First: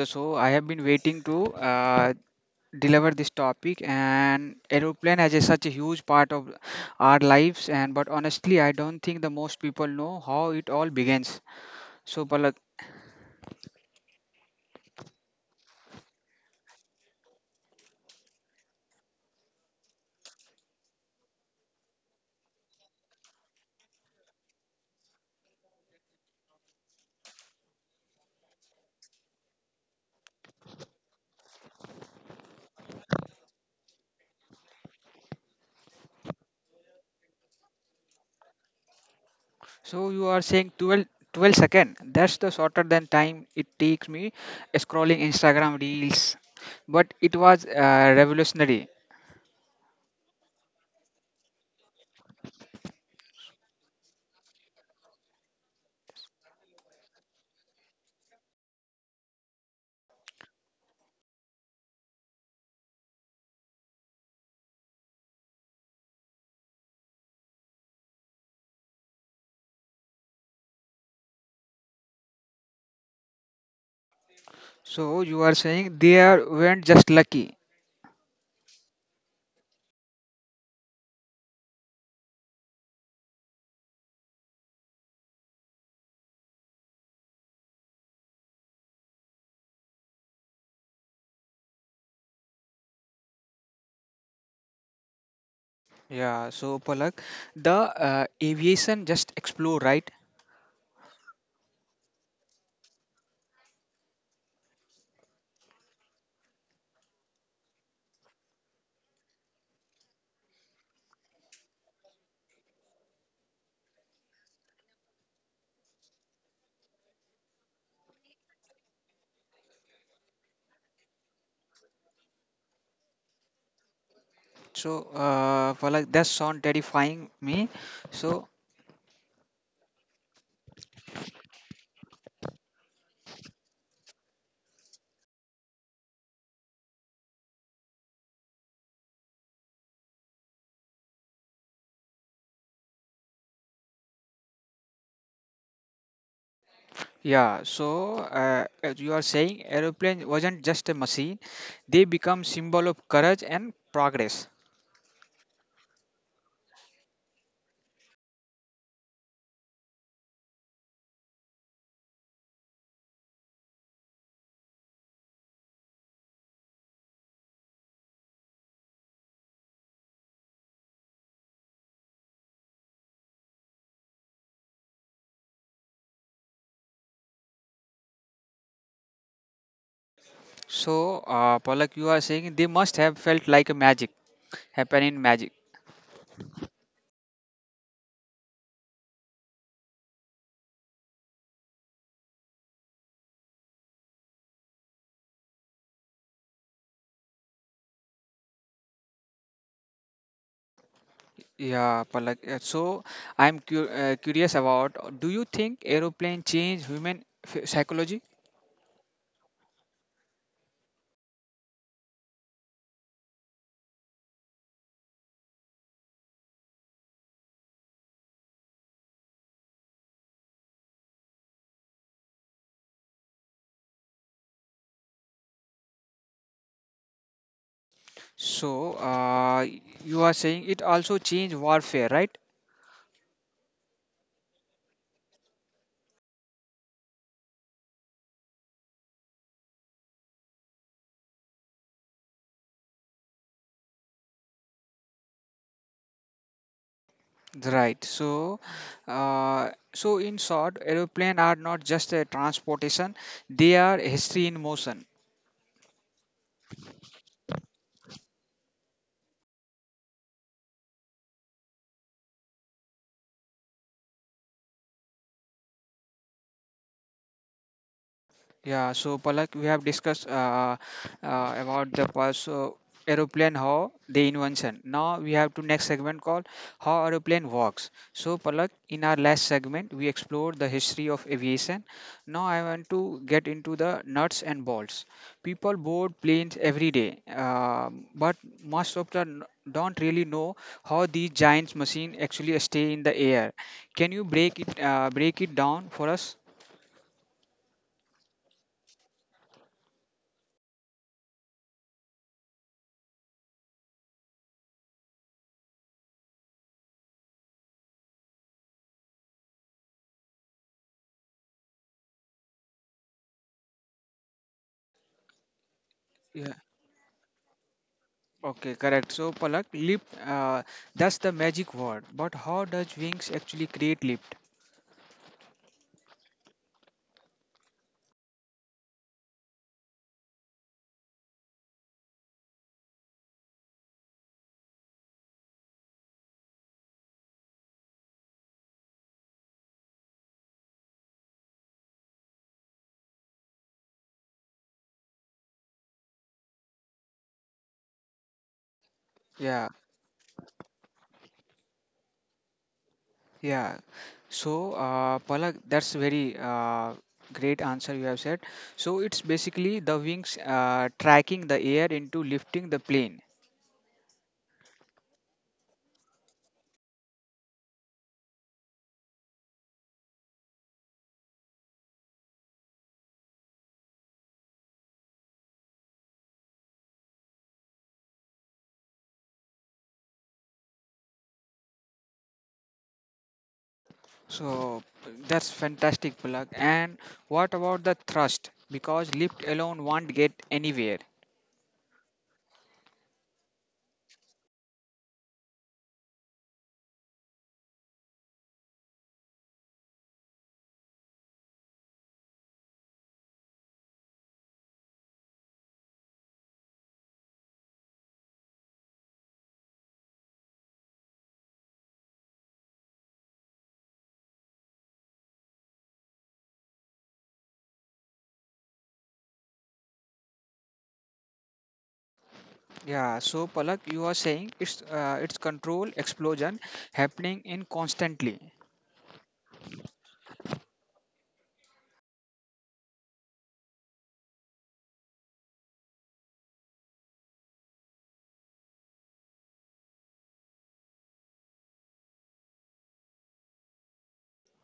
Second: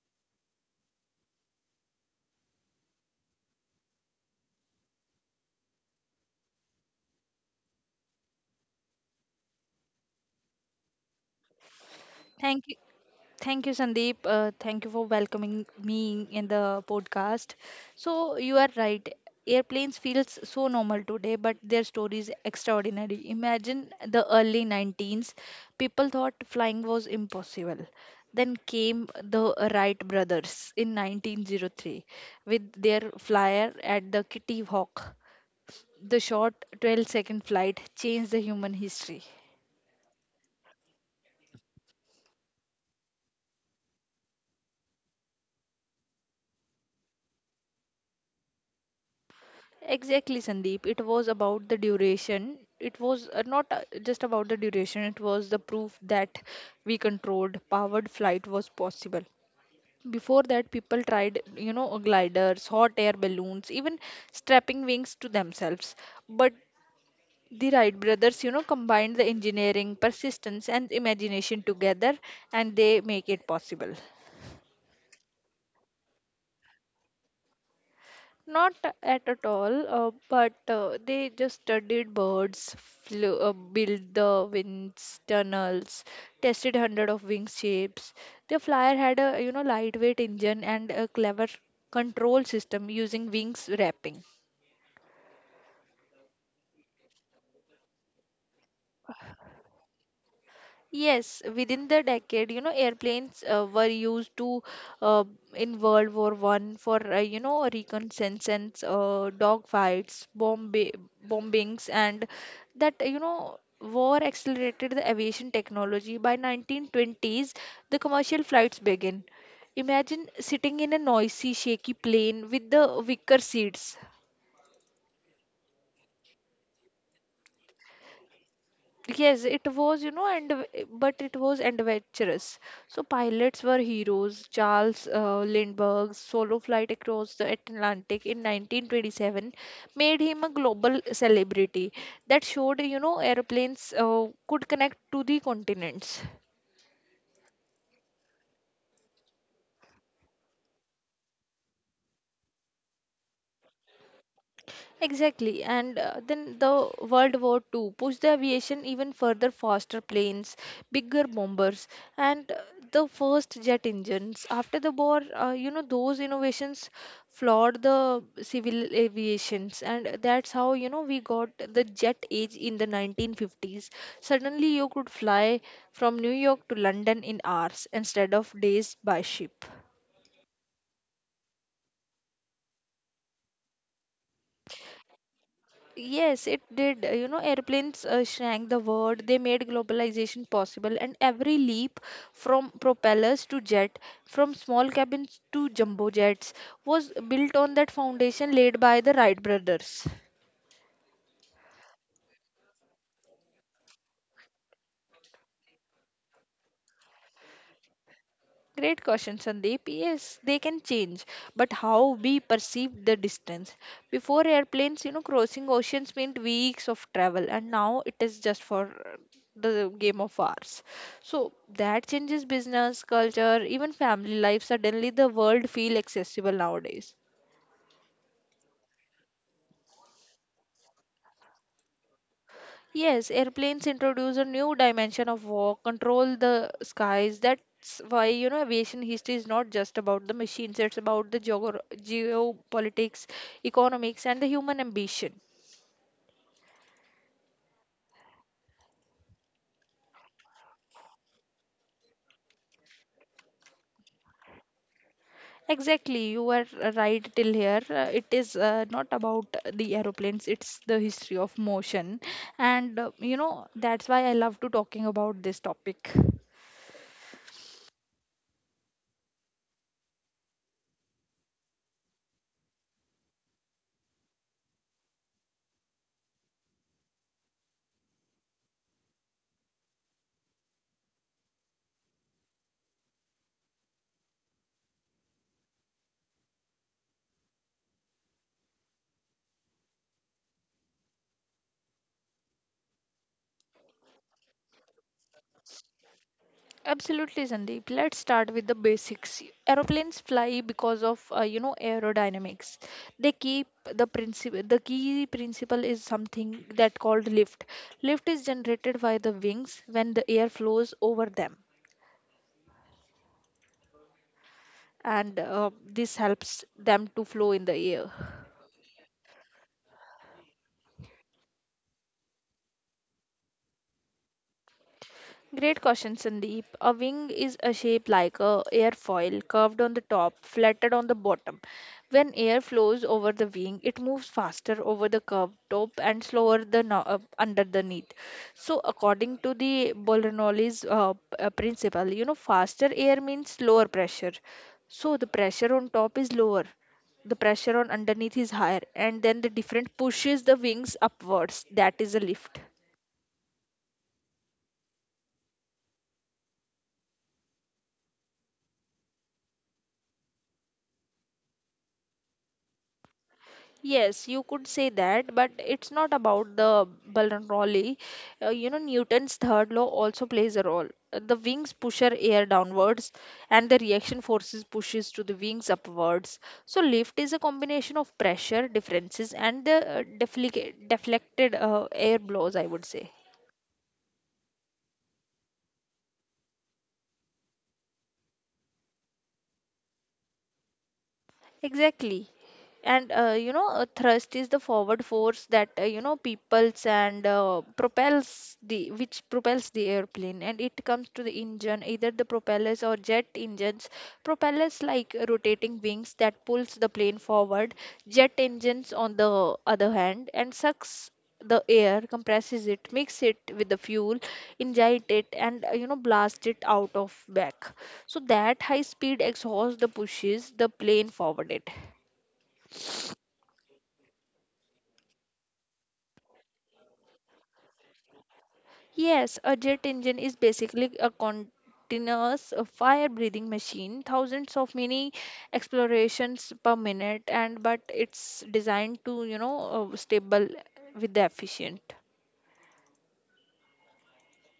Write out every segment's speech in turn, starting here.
the show. I have been waiting to deliver this topic, and aeroplane has such a huge part of our lives. And but honestly, I don't think the most people know how it all begins. So Palak, Thank you. Thank you, Sandeep. Thank you for welcoming me in the podcast. So you are right. Airplanes feels so normal today, but their story is extraordinary. Imagine the early 19s. People thought flying was impossible. Then came the Wright brothers in 1903 with their flyer at the Kitty Hawk. The short 12-second flight changed the human history. so you are saying 12 second. That's the shorter than time it takes me scrolling Instagram reels, but it was revolutionary. Exactly, Sandeep. It was about the duration. It was not just about the duration, it was the proof that we controlled powered flight was possible. Before that, people tried, gliders, hot air balloons, even strapping wings to themselves. But the Wright brothers, combined the engineering, persistence, and imagination together, and they make it possible. So you are saying weren't just lucky. Not at all, but they just studied birds, flew, built the winds tunnels, tested hundred of wing shapes. The flyer had a lightweight engine and a clever control system using wings wrapping. Yeah, so Palak, the aviation just explore, right? Yes, within the decade, you know, airplanes were used to uh, in World War One for you know reconnaissance, dogfights, bombings, and that you know war accelerated the aviation technology. By 1920s, the commercial flights began. Imagine sitting in a noisy, shaky plane with the wicker seats. So, Palak, that sound terrifying me. So Yes, it was, you know, and but it was adventurous. So pilots were heroes. Charles Lindbergh's solo flight across the Atlantic in 1927 made him a global celebrity. That showed, you know, airplanes could connect to the continents. yeah, so as you are saying, aeroplane wasn't just a machine; they become symbol of courage and progress. Exactly, and then the World War Two pushed the aviation even further, faster planes, bigger bombers, and the first jet engines. After the war, you know, those innovations flawed the civil aviations, and that's how, you know, we got the jet age in the 1950s. Suddenly, you could fly from New York to London in hours instead of days by ship. So, Palak, you are saying they must have felt like a magic, happen in magic. Yes, it did. You know, airplanes shrank the world. They made globalization possible, and every leap from propellers to jet, from small cabins to jumbo jets, was built on that foundation laid by the Wright brothers. Yeah, Palak. So I'm curious about. Do you think aeroplane change human psychology? Great question, Sandeep. Yes, they can change, but how we perceive the distance. Before airplanes, you know, crossing oceans meant weeks of travel, and now it is just for uh, the game of hours. So that changes business, culture, even family life. Suddenly, the world feel accessible nowadays. So, you are saying it also changed warfare, right? Yes, airplanes introduce a new dimension of war, control the skies. That's why, you know, aviation history is not just about the machines, it's about the geogor geopolitics, economics, and the human ambition. Right. So in short, aeroplane are not just a transportation; they are history in motion. Exactly, you were right till here. It is not about the aeroplanes, it's the history of motion. And, you know, that's why I love to talking about this topic. Yeah, so Palak, we have discussed about the past aeroplane how the invention. Now we have to next segment called how aeroplane works. So Palak, in our last segment we explored the history of aviation. Now I want to get into the nuts and bolts. People board planes every day, but most of them don't really know how these giant machines actually stay in the air. Can you break it down for us? Absolutely, Sandeep. Let's start with the basics. Aeroplanes fly because of you know aerodynamics. They keep the principle. The key principle is something that called lift. Lift is generated by the wings when the air flows over them, and this helps them to flow in the air. Okay, correct. So, Palak, lift, that's the magic word. But how does wings actually create lift? Great question, Sandeep. A wing is a shape like a airfoil, curved on the top, flattened on the bottom. When air flows over the wing, it moves faster over the curved top and slower the no- underneath. So, according to the Bernoulli's principle, you know, faster air means lower pressure. So, the pressure on top is lower, the pressure on underneath is higher, and then the Yeah, different pushes the wings upwards. That is a lift. yeah. So, Palak, that's very great answer you have said. So, it's basically the wings tracking the air into lifting the plane. Yes, you could say that, but it's not about the Balranolli. You know, Newton's third law also plays a role. The wings push our air downwards, and the reaction forces pushes to the wings upwards. So lift is a combination of pressure differences and the deflected air blows, I would say. So, that's fantastic, Palak. And what about the thrust? Because lift alone won't get anywhere. Exactly. And you know thrust is the forward force that you know peoples and propels the which propels the airplane, and it comes to the engine, either the propellers or jet engines. Propellers like rotating wings that pulls the plane forward. Jet engines on the other hand and sucks the air, compresses it, mix it with the fuel, inject it, and you know blast it out of back. So that high speed exhaust the pushes the plane forward it. Yeah, so Palak, you are saying it's control explosion happening in constantly. Yes, a jet engine is basically a continuous fire breathing machine, thousands of mini explorations per minute, and but it's designed to, you know, stable with the efficient.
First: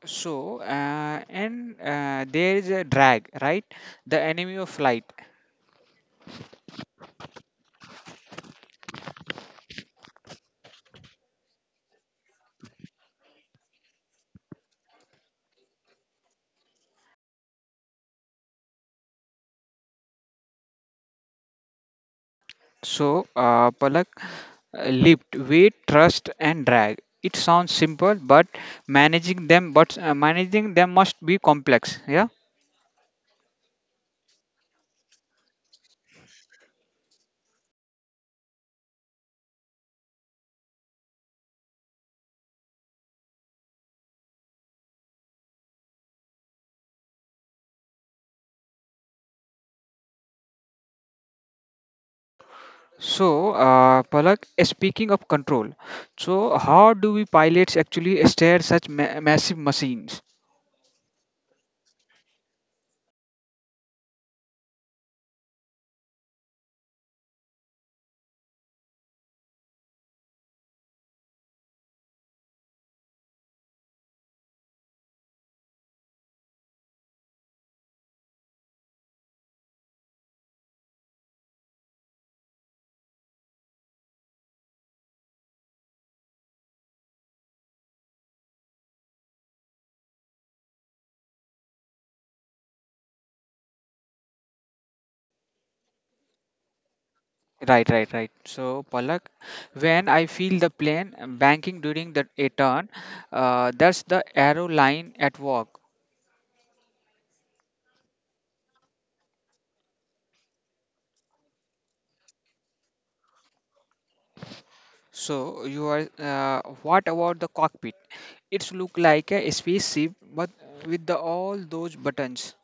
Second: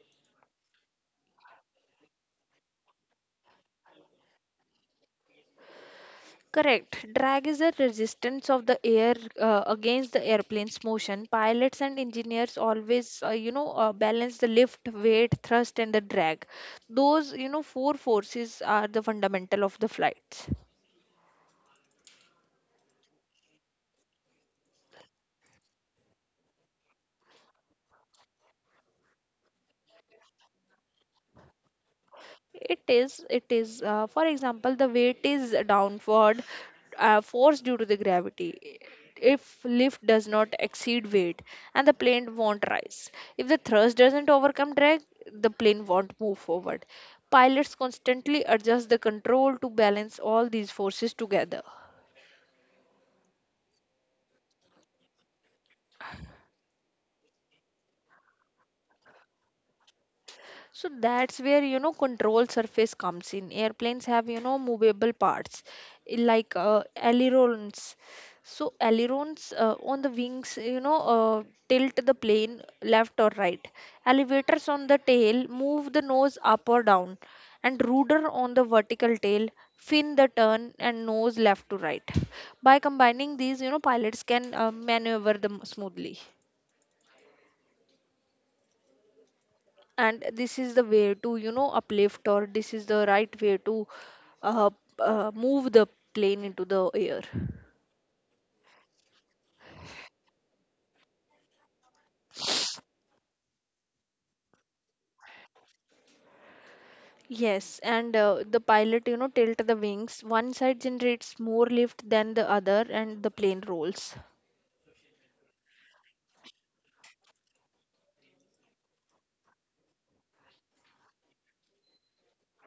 So, and there is a drag, right? The enemy of light. Correct. Drag is the resistance of the air against the airplane's motion. Pilots and engineers always, balance the lift, weight, thrust, and the drag. Those, you know, four forces are the fundamental of the flights. So, Palak, lift, weight, thrust, and drag. It sounds simple, but managing them must be complex. Yeah. It is, it is. For example, the weight is downward force due to the gravity. If lift does not exceed weight, and the plane won't rise. If the thrust doesn't overcome drag, the plane won't move forward. Pilots constantly adjust the control to balance all these forces together. So, Palak, speaking of control, so how do we pilots actually steer such massive machines? So that's where you know control surface comes in. Airplanes have you know movable parts like ailerons. So ailerons on the wings tilt the plane left or right. Elevators on the tail move the nose up or down, and rudder on the vertical tail fin the turn and nose left to right. By combining these, you know pilots can maneuver them smoothly. And this is the way to you know uplift, or this is the right way to uh, move the plane into the air. Right, right, right. So, Palak, when I feel the plane banking during the a turn, that's the arrow line at work. Yes, and the pilot you know tilt the wings one side generates more lift than the other and the plane rolls. So, you are. What about the cockpit? It's look like a spaceship, but with the, all those buttons.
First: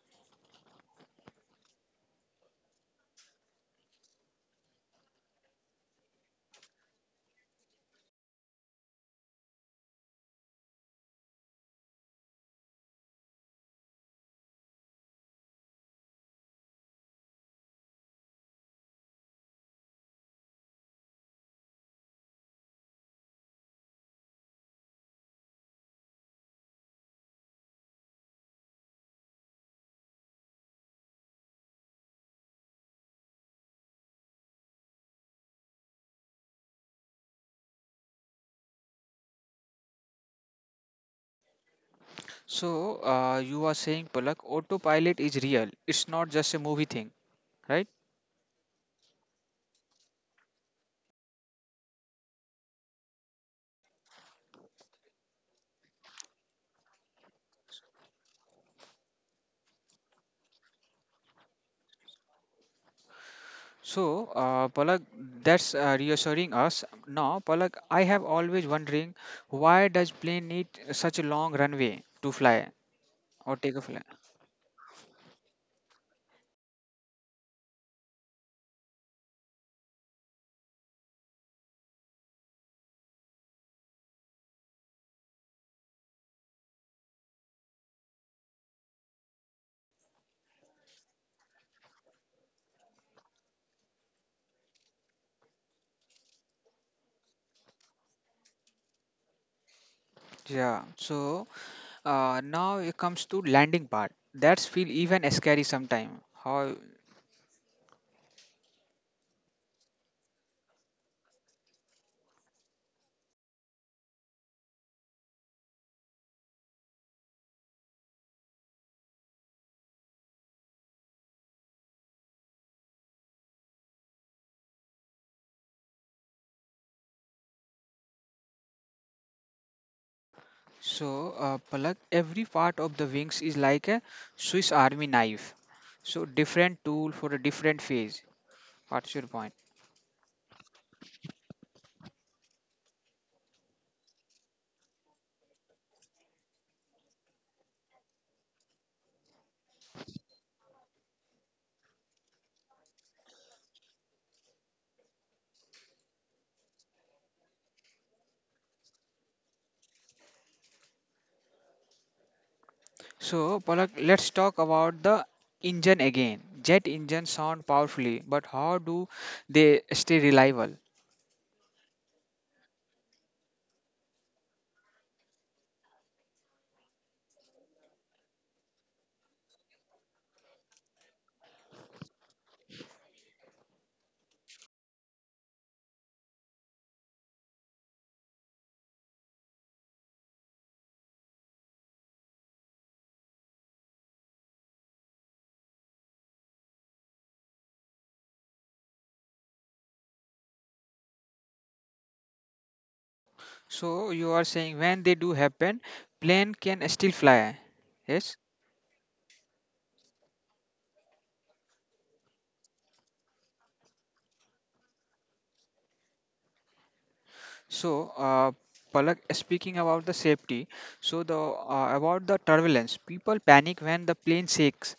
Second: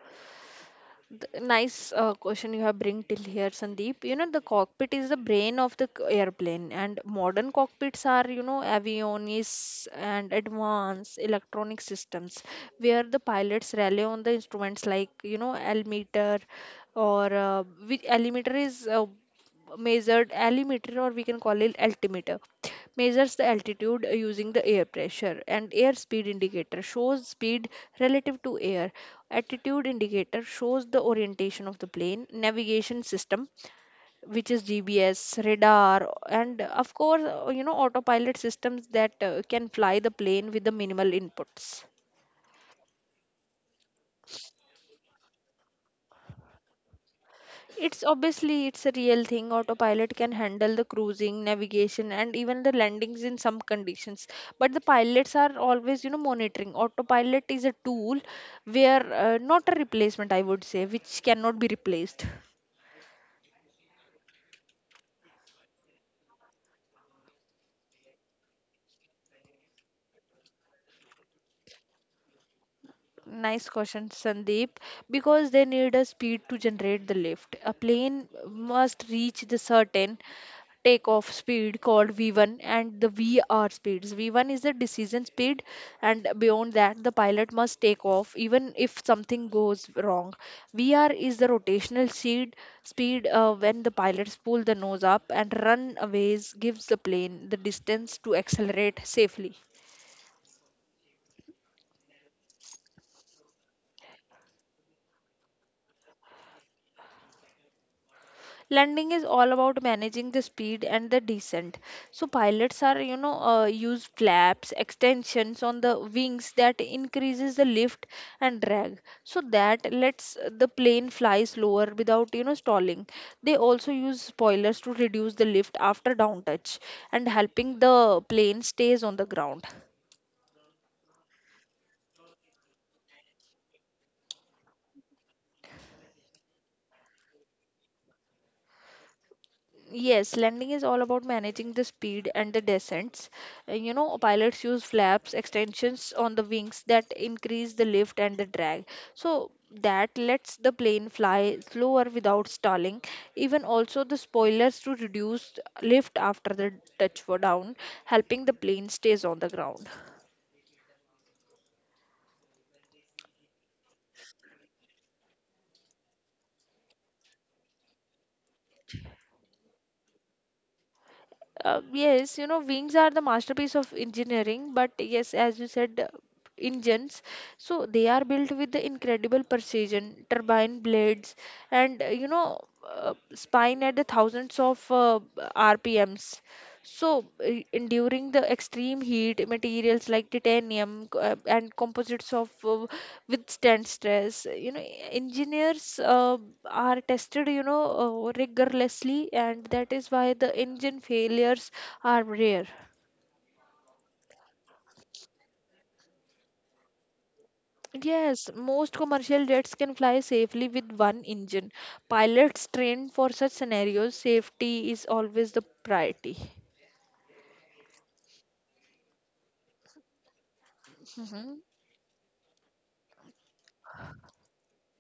Nice question you have bring till here, Sandeep. You know, the cockpit is the brain of the airplane, and modern cockpits are, you know, avionics and advanced electronic systems where the pilots rely on the instruments like, you know, altimeter or which altimeter is measured altimeter, or we can call it altimeter, measures the altitude using the air pressure, and air speed indicator shows speed relative to air. Attitude indicator shows the orientation of the plane navigation system, which is GPS, radar, and of course, you know, autopilot systems that can fly the plane with the minimal inputs. So, you are saying, Palak, autopilot is real. It's not just a movie thing, right? It's obviously it's a real thing. Autopilot can handle the cruising, navigation, and even the landings in some conditions. But the pilots are always, you know, monitoring. Autopilot is a tool where not a replacement, I would say, which cannot be replaced. So, Palak, that's reassuring us. Now, Palak, I have always wondering why does plane need such a long runway to fly or Nice take a flight? question, Sandeep. Because they need a speed to generate the lift. A plane must reach the certain takeoff speed called V1 and the VR speeds. V1 is the decision speed, and beyond that, the pilot must take off even if something goes wrong. VR is the rotational speed when the pilots pull the nose up and run aways gives the plane the distance to accelerate safely. Yeah. So, now it comes to landing part. That's feel even scary sometime. How? Landing is all about managing the speed and the descent. So pilots are, you know, use flaps, extensions on the wings that increases the lift and drag. So that lets the plane fly slower without, you know, stalling. They also use spoilers to reduce the lift after down touch and helping the plane stays on the ground. So, Palak, every part of the wings is like a Swiss Army knife. So different tool for a different phase. What's your point? Yes, landing is all about managing the speed and the descents. You know, pilots use flaps, extensions on the wings that increase the lift and the drag. So that lets the plane fly slower without stalling. Even also the spoilers to reduce lift after the touch down, helping the plane stays on the ground. So, Palak, let's talk about the engine again. Jet engines sound powerfully, but how do they stay reliable? Yes, you know, wings are the masterpiece of engineering, but yes, as you said, engines. So they are built with the incredible precision, turbine blades, and spine at the thousands of RPMs. So, enduring the extreme heat, materials like titanium and composites of withstand stress you know engineers uh, are tested you know rigorously, and that is why the engine failures are rare. So, you are saying when they do happen, plane can still fly. Yes. Yes, most commercial jets can fly safely with one engine. Pilots trained for such scenarios, safety is always the priority. So, Palak, speaking about the safety, so the Mhm. About the turbulence, people panic when the plane shakes.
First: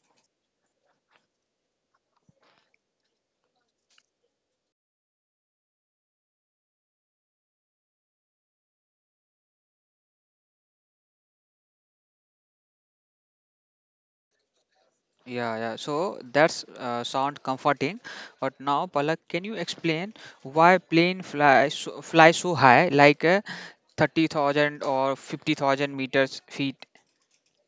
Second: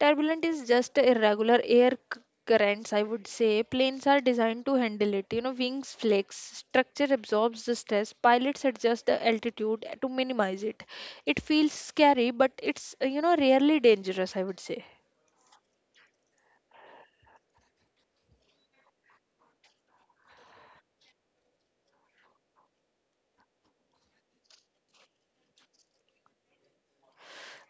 Turbulent is just a irregular currents, I would say. Planes are designed to handle it. You know, wings flex, structure absorbs the stress, pilots adjust the altitude to minimize it. It feels scary, but it's, you know, rarely dangerous, I would say. Yeah, yeah. So that's sound comforting. But now, Palak, can you explain why plane fly so high, like 30,000 or 50,000 meters feet?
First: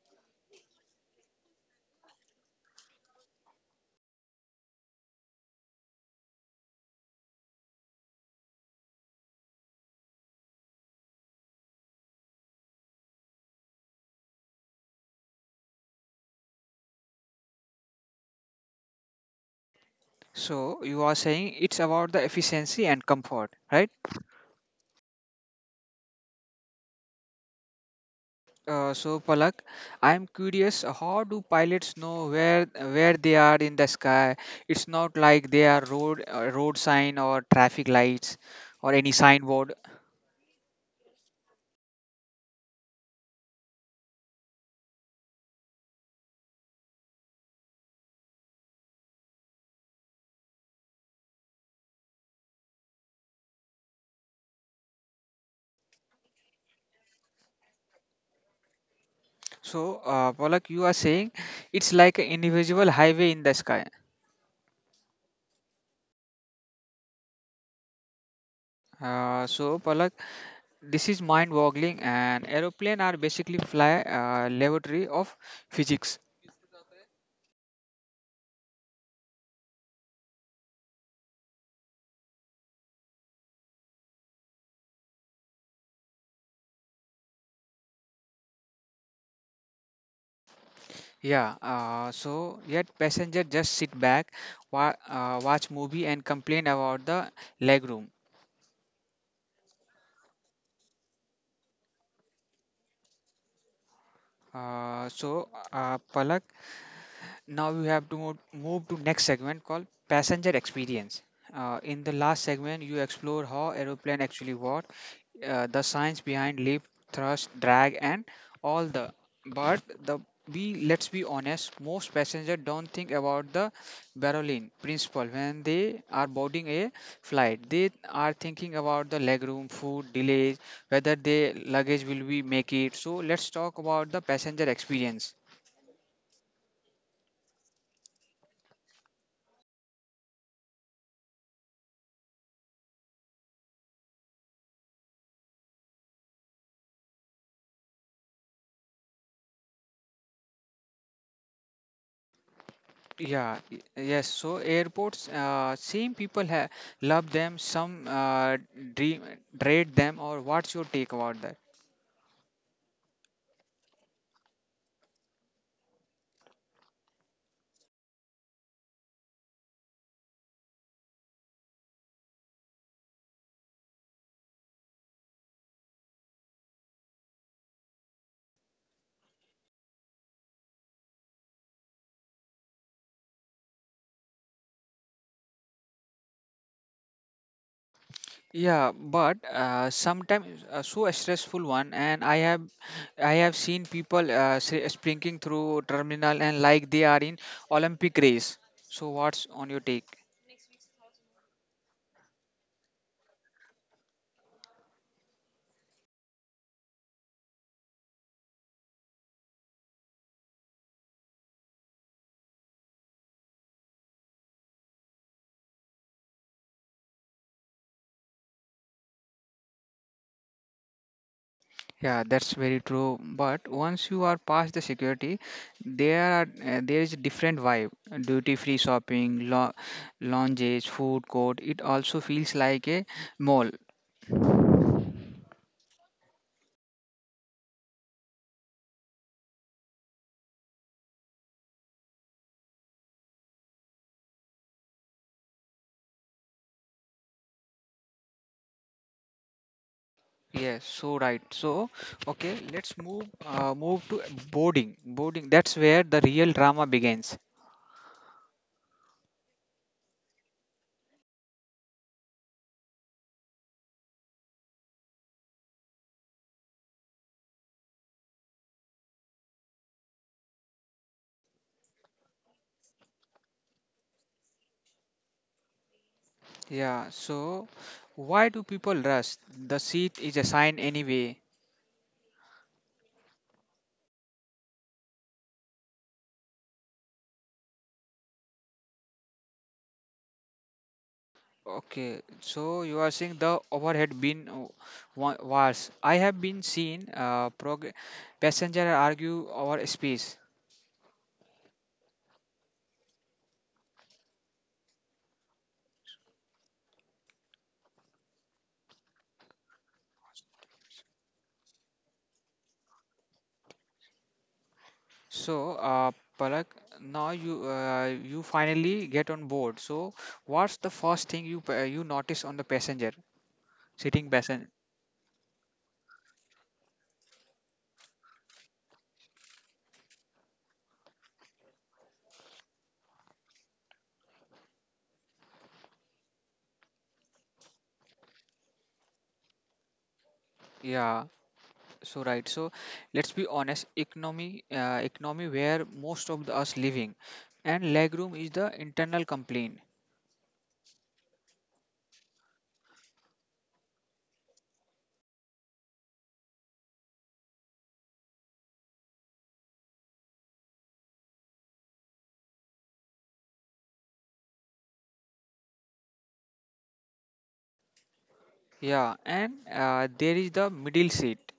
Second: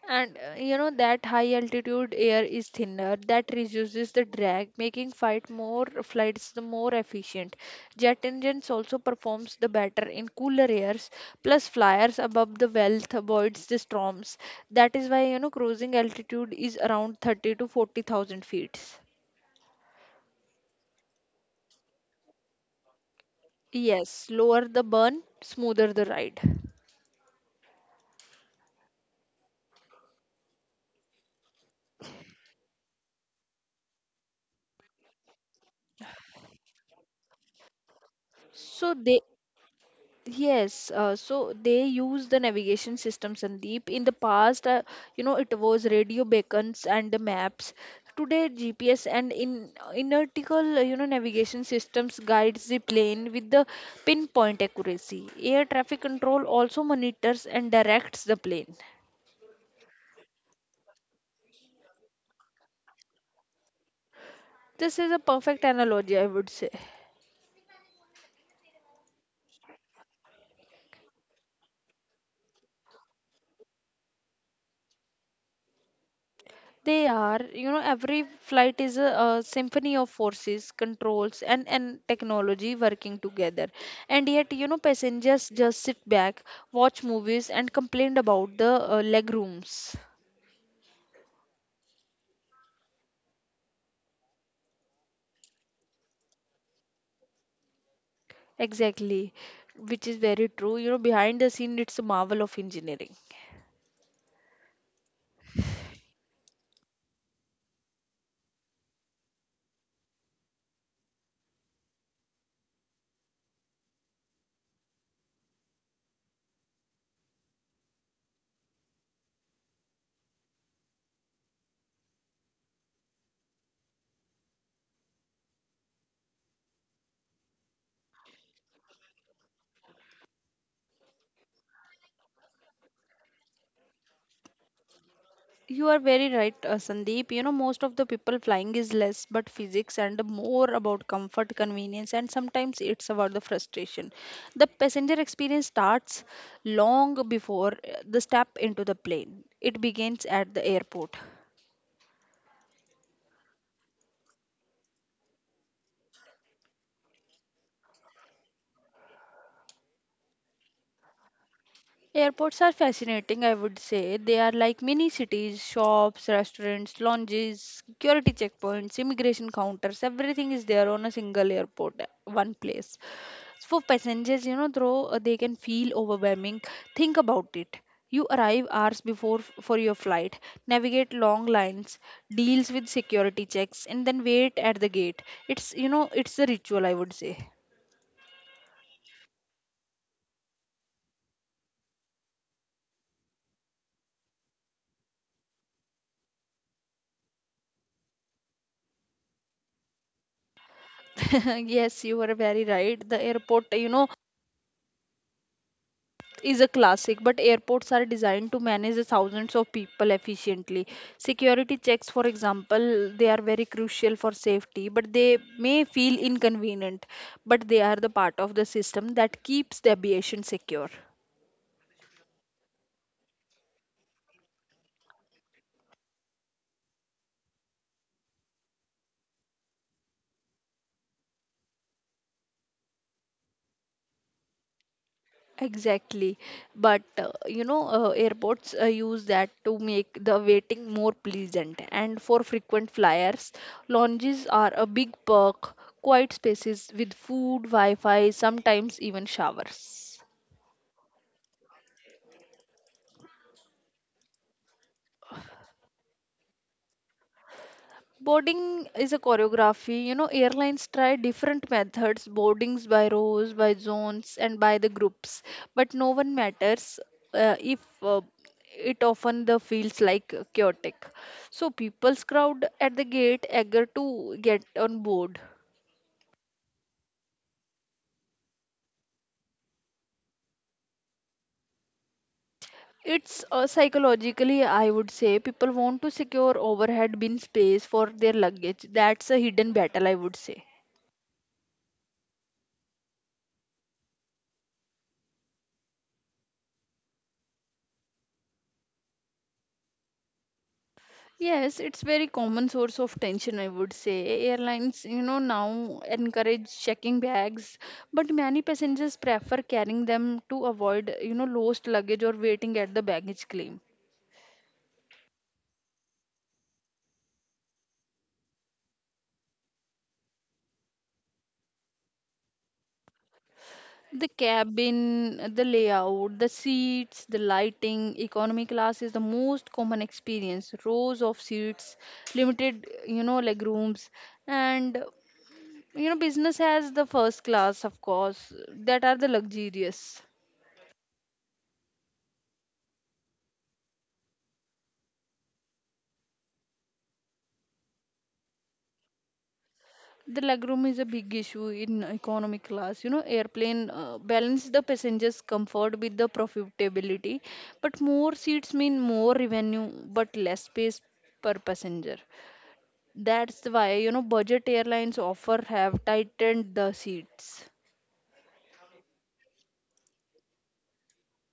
And you know that high altitude air is thinner, that reduces the drag, making fight more flights the more efficient. Jet engines also performs the better in cooler airs, plus flyers above the wealth avoids the storms. That is why you know cruising altitude is around 30 to 40,000 feet. So you are saying it's about the efficiency and comfort, right? Yes, lower the burn, smoother the ride. So, Palak, I am curious. How do pilots know where they are in the sky? It's not like they are road sign or traffic lights or So any they signboard? Yes, so they use the navigation system, Sandeep. In the past, it was radio beacons and the maps. Today, GPS and in inertical, navigation systems guides the plane with the pinpoint accuracy. Air traffic control also monitors and directs the plane. So, Palak, you are saying it's like an invisible highway in the sky. This is a perfect analogy, I would say. So, Palak, this is mind-boggling, and aeroplane are basically fly laboratory of physics. They are, you know, every flight is a symphony of forces, controls, and technology working together. And yet, you know, passengers just sit back, watch movies, and complain about the leg rooms. Yeah. So, yet passenger just sit back, watch movie, and complain about the leg room. Exactly, which is very true. You know, behind the scene, it's a marvel of engineering. So, Palak, now we have to move to next segment called passenger experience. In the last segment you explore how aeroplane actually work, the science behind lift, thrust, drag, and all the but the we let's be honest, most passengers don't think about the Berlin principle when they are boarding a flight. They are thinking about the legroom, food, delays, whether their luggage will be make it. So let's talk about the passenger experience. You are very right, Sandeep. You know, most of the people flying is less but physics and more about comfort, convenience, and sometimes it's about the frustration. The passenger experience starts long before the step into the plane, it begins at the airport. Yeah, yes. So airports, same people ha love them, some dream dread them, or what's your take about that? Airports are fascinating, I would say. They are like mini cities, shops, restaurants, lounges, security checkpoints, immigration counters, everything is there on a single airport, one place. For passengers, you know, though they can feel overwhelming, think about it. You arrive hours before for your flight, navigate long lines, deals with security checks, and then wait at the gate. It's you know, it's a ritual, I would say. Yeah, but sometimes so a stressful one, and I have seen people sprinting through terminal and like they are in Olympic race. So what's on your take? Yes, you are very right. The airport, you know, is a classic, but airports are designed to manage the thousands of people efficiently. Security checks, for example, they are very crucial for safety, but they may feel inconvenient, but they are the part of the system that keeps the aviation secure. Yeah, that's very true. But once you are past the security, there is a different vibe. Duty-free shopping, lounges, food court. It also feels like a mall. Exactly, but you know, airports use that to make the waiting more pleasant. And for frequent flyers, lounges are a big perk, quiet spaces with food, Wi Fi, sometimes even showers. Yes, so right. So okay, let's move to boarding. Boarding. That's where the real drama begins. Boarding is a choreography. You know, airlines try different methods boardings by rows, by zones, and by the groups. But no one matters if it often the feels like chaotic. So people's crowd at the gate eager to get on board. Yeah. So why do people rush? The seat is assigned anyway. It's psychologically, I would say, people want to secure overhead bin space for their luggage. That's a hidden battle, I would say. Okay, so you are saying the overhead bin was. I have been seen passenger argue over space. Yes, it's very common source of tension, I would say. Airlines, you know, now encourage checking bags, but many passengers prefer carrying them to avoid, you know, lost luggage or waiting at the baggage claim. So, Palak, now you finally get on board. So, what's the first thing you notice on the passenger sitting The passenger? cabin, the layout, the seats, the lighting, economy class is the most common experience. Rows of seats, limited, you know, like rooms, and you know, business has the first class, of course, that are the luxurious. Yeah, so right. So, let's be honest. Economy, where most of the us living, and legroom is the internal complaint. The legroom is a big issue in economy class. You know, airplane balance the passengers' comfort with the profitability, but more seats mean more revenue but less space per passenger. That's why you know budget airlines offer have tightened the seats. Yeah, and there is the middle seat,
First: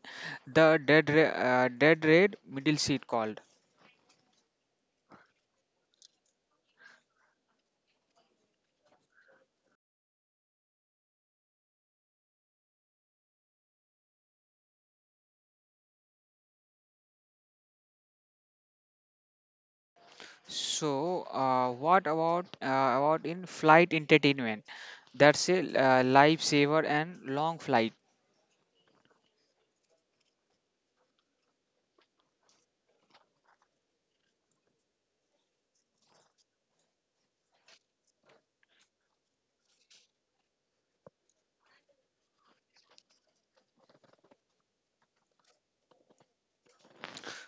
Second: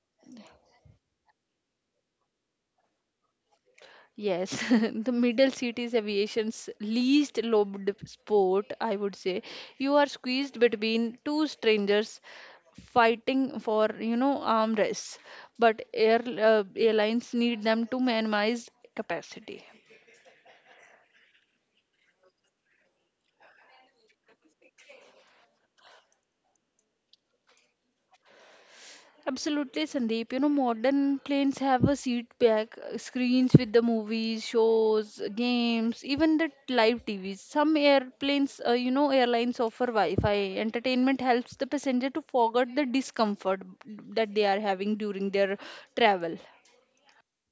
the dead red middle seat called. Yes, the middle seat is aviation's least loved sport, I would say. You are squeezed between two strangers fighting for, you know, arm rests, but airlines need them to minimize capacity. So, what about in flight entertainment? That's a lifesaver and long flight. Absolutely, Sandeep. You know, modern planes have a seat back, screens with the movies, shows, games, even the live TVs. Some airplanes, you know, airlines offer Wi-Fi. Entertainment helps the passenger to forget the discomfort that they are having during their travel.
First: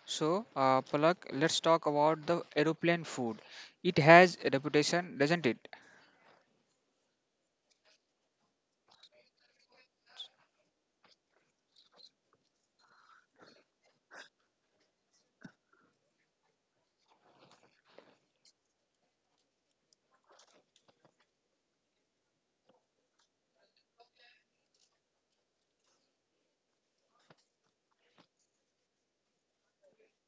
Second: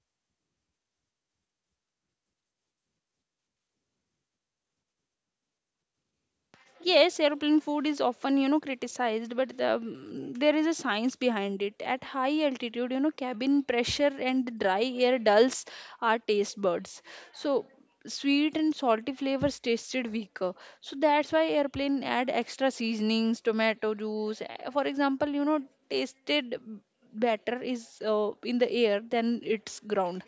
So, Palak, let's talk about the aeroplane food. It has a reputation, doesn't it? Yes, airplane food is often, you know, criticized, but the, there is a science behind it. At high altitude, you know, cabin pressure and dry air dulls our taste buds. So, sweet and salty flavors tasted weaker. So, that's why airplane add extra seasonings, tomato juice. For example, you know, tasted batter is in the air than its ground.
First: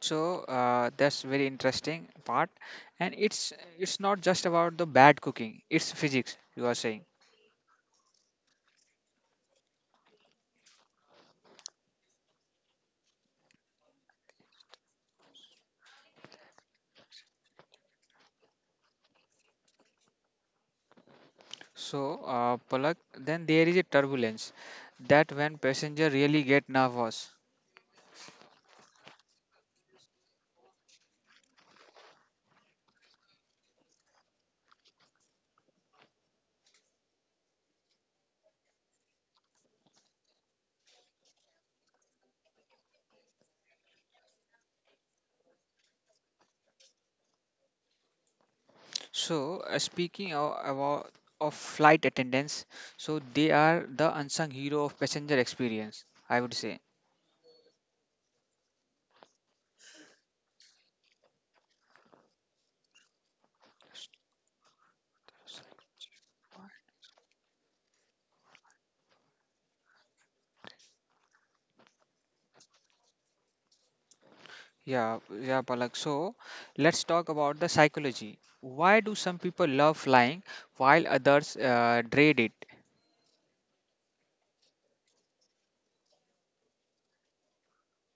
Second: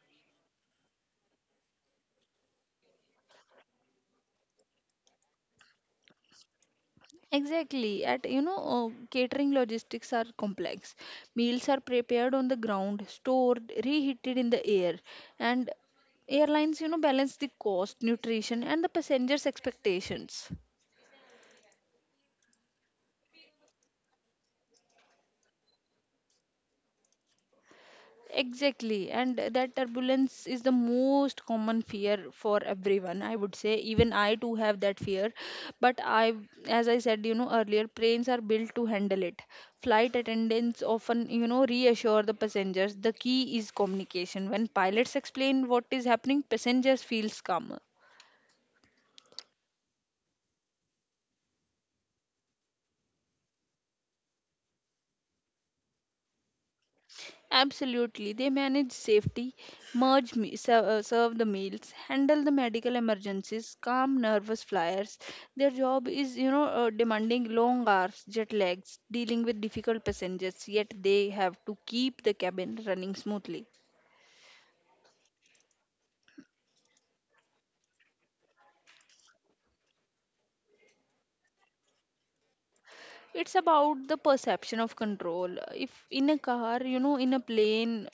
So, that's very interesting part, and it's not just about the bad cooking. It's physics. You are saying. Exactly. At you know, catering logistics are complex. Meals are prepared on the ground, stored, reheated in the air, and airlines, you know, balance the cost, nutrition, and the passengers' expectations. So, Palak, then there is a turbulence that when passenger really get nervous. Exactly, and that turbulence is the most common fear for everyone. I would say even I too have that fear, but I, as I said, you know earlier, planes are built to handle it. Flight attendants often, you know, reassure the passengers. The key is communication. When pilots explain what is happening, passengers feels calmer. So, speaking of, about of flight attendants, so they are the unsung hero of passenger experience, I would say. Absolutely. They manage safety, serve the meals, handle the medical emergencies, calm nervous flyers. Their job is, you know, demanding long hours, jet lags, dealing with difficult passengers, yet they have to keep the cabin running smoothly. Yeah, yeah, Palak. So, let's talk about the psychology. Why do some people love flying while others dread it? It's about the perception of control. If in a car, you know, in a plane,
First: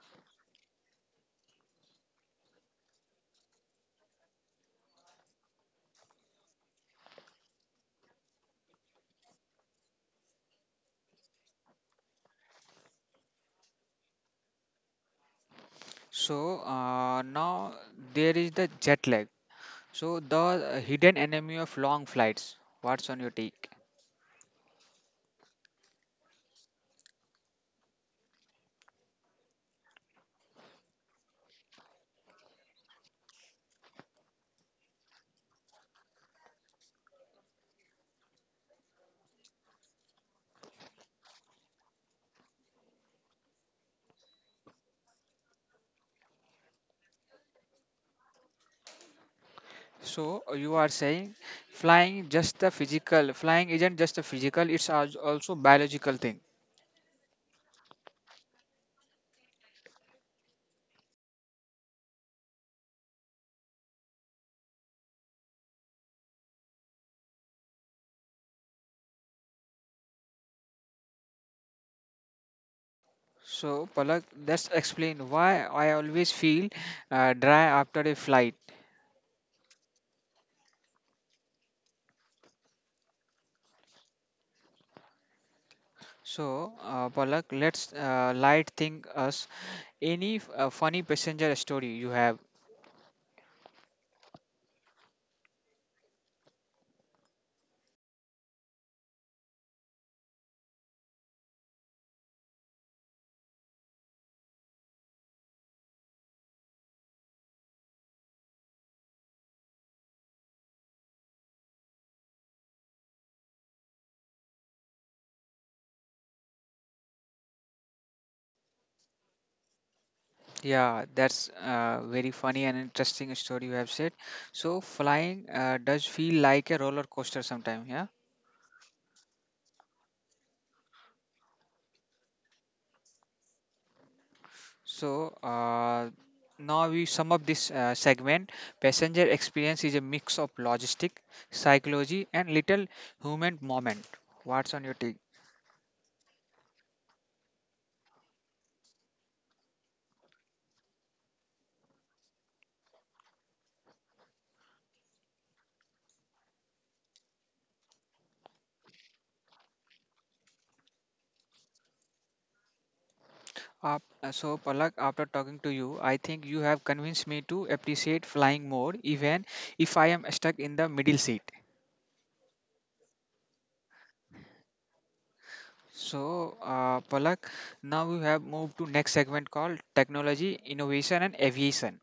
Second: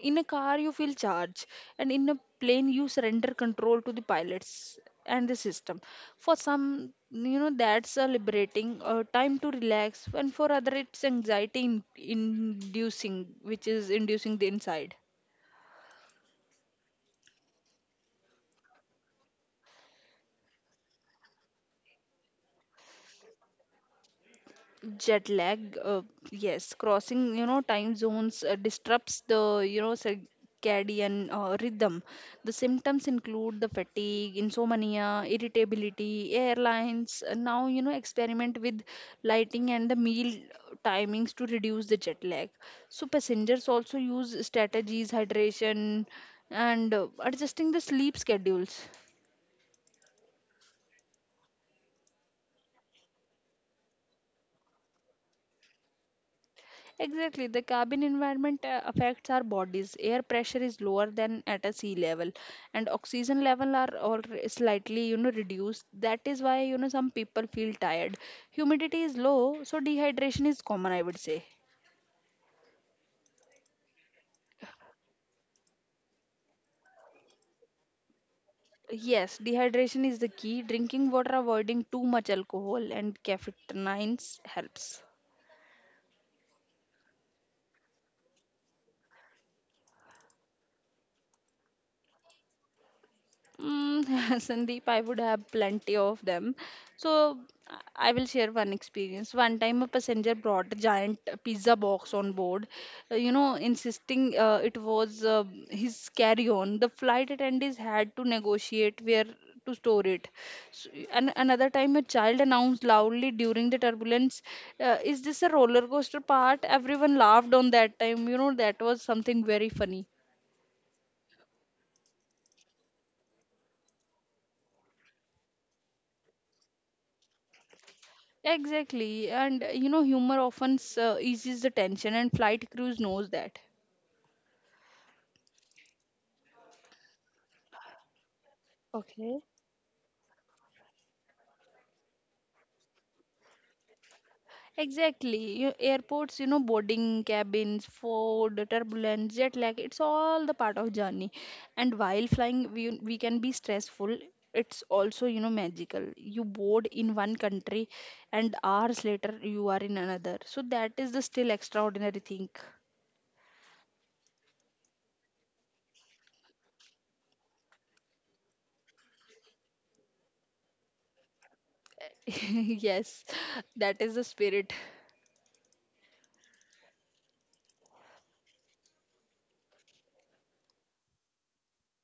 in a car you feel charged and in a plane you surrender control to the pilots and the system for some you know that's a liberating time to relax and for other it's anxiety inducing which is inducing the inside So, now there is the jet lag. So, the hidden enemy of long flights. What's on your take? jet lag uh, yes crossing you know time zones disrupts the you know circadian rhythm the symptoms include the fatigue insomnia irritability airlines now you know experiment with lighting and the meal timings to reduce the jet lag so passengers also use strategies hydration and adjusting the sleep schedules. So, you are saying flying isn't just a physical, it's also biological thing. Exactly. The cabin environment affects our bodies. Air pressure is lower than at a sea level, and oxygen level are all slightly, you know, reduced. That is why, you know, some people feel tired. Humidity is low, so dehydration is common, I would say. So Palak, let's explain why I always feel dry after a flight. Yes, dehydration is the key. Drinking water, avoiding too much alcohol and caffeine helps. So, Palak, let's light think us any funny passenger story you have. Mm, Sandeep, I would have plenty of them. So I will share one experience. One time, a passenger brought a giant pizza box on board, you know, insisting it was his carry-on. The flight attendees had to negotiate where to store it. So, and another time, a child announced loudly during the turbulence, "Is this a roller coaster part?" Everyone laughed on that time. You know, that was something very funny. Yeah, that's very funny and interesting story you have said. So flying does feel like a roller coaster sometimes. Yeah. Exactly, and you know, humor often eases the tension, and flight crews knows that. So, now we sum up this segment. Passenger experience is a mix of logistic, psychology, and little human moment. What's on your take? Exactly, you- airports, you know, boarding cabins, food, turbulence, jet lag, it's all the part of journey. And while flying, we can be stressful. It's also, you know, magical. You board in one country, and hours later you are in another. So that is the still extraordinary thing. Uh, so, Palak, after talking to you, I think you have convinced me to appreciate flying more, even if I am stuck in the middle seat. Yes, that is the spirit. So, Palak, now we have moved to next segment called technology, innovation, and aviation.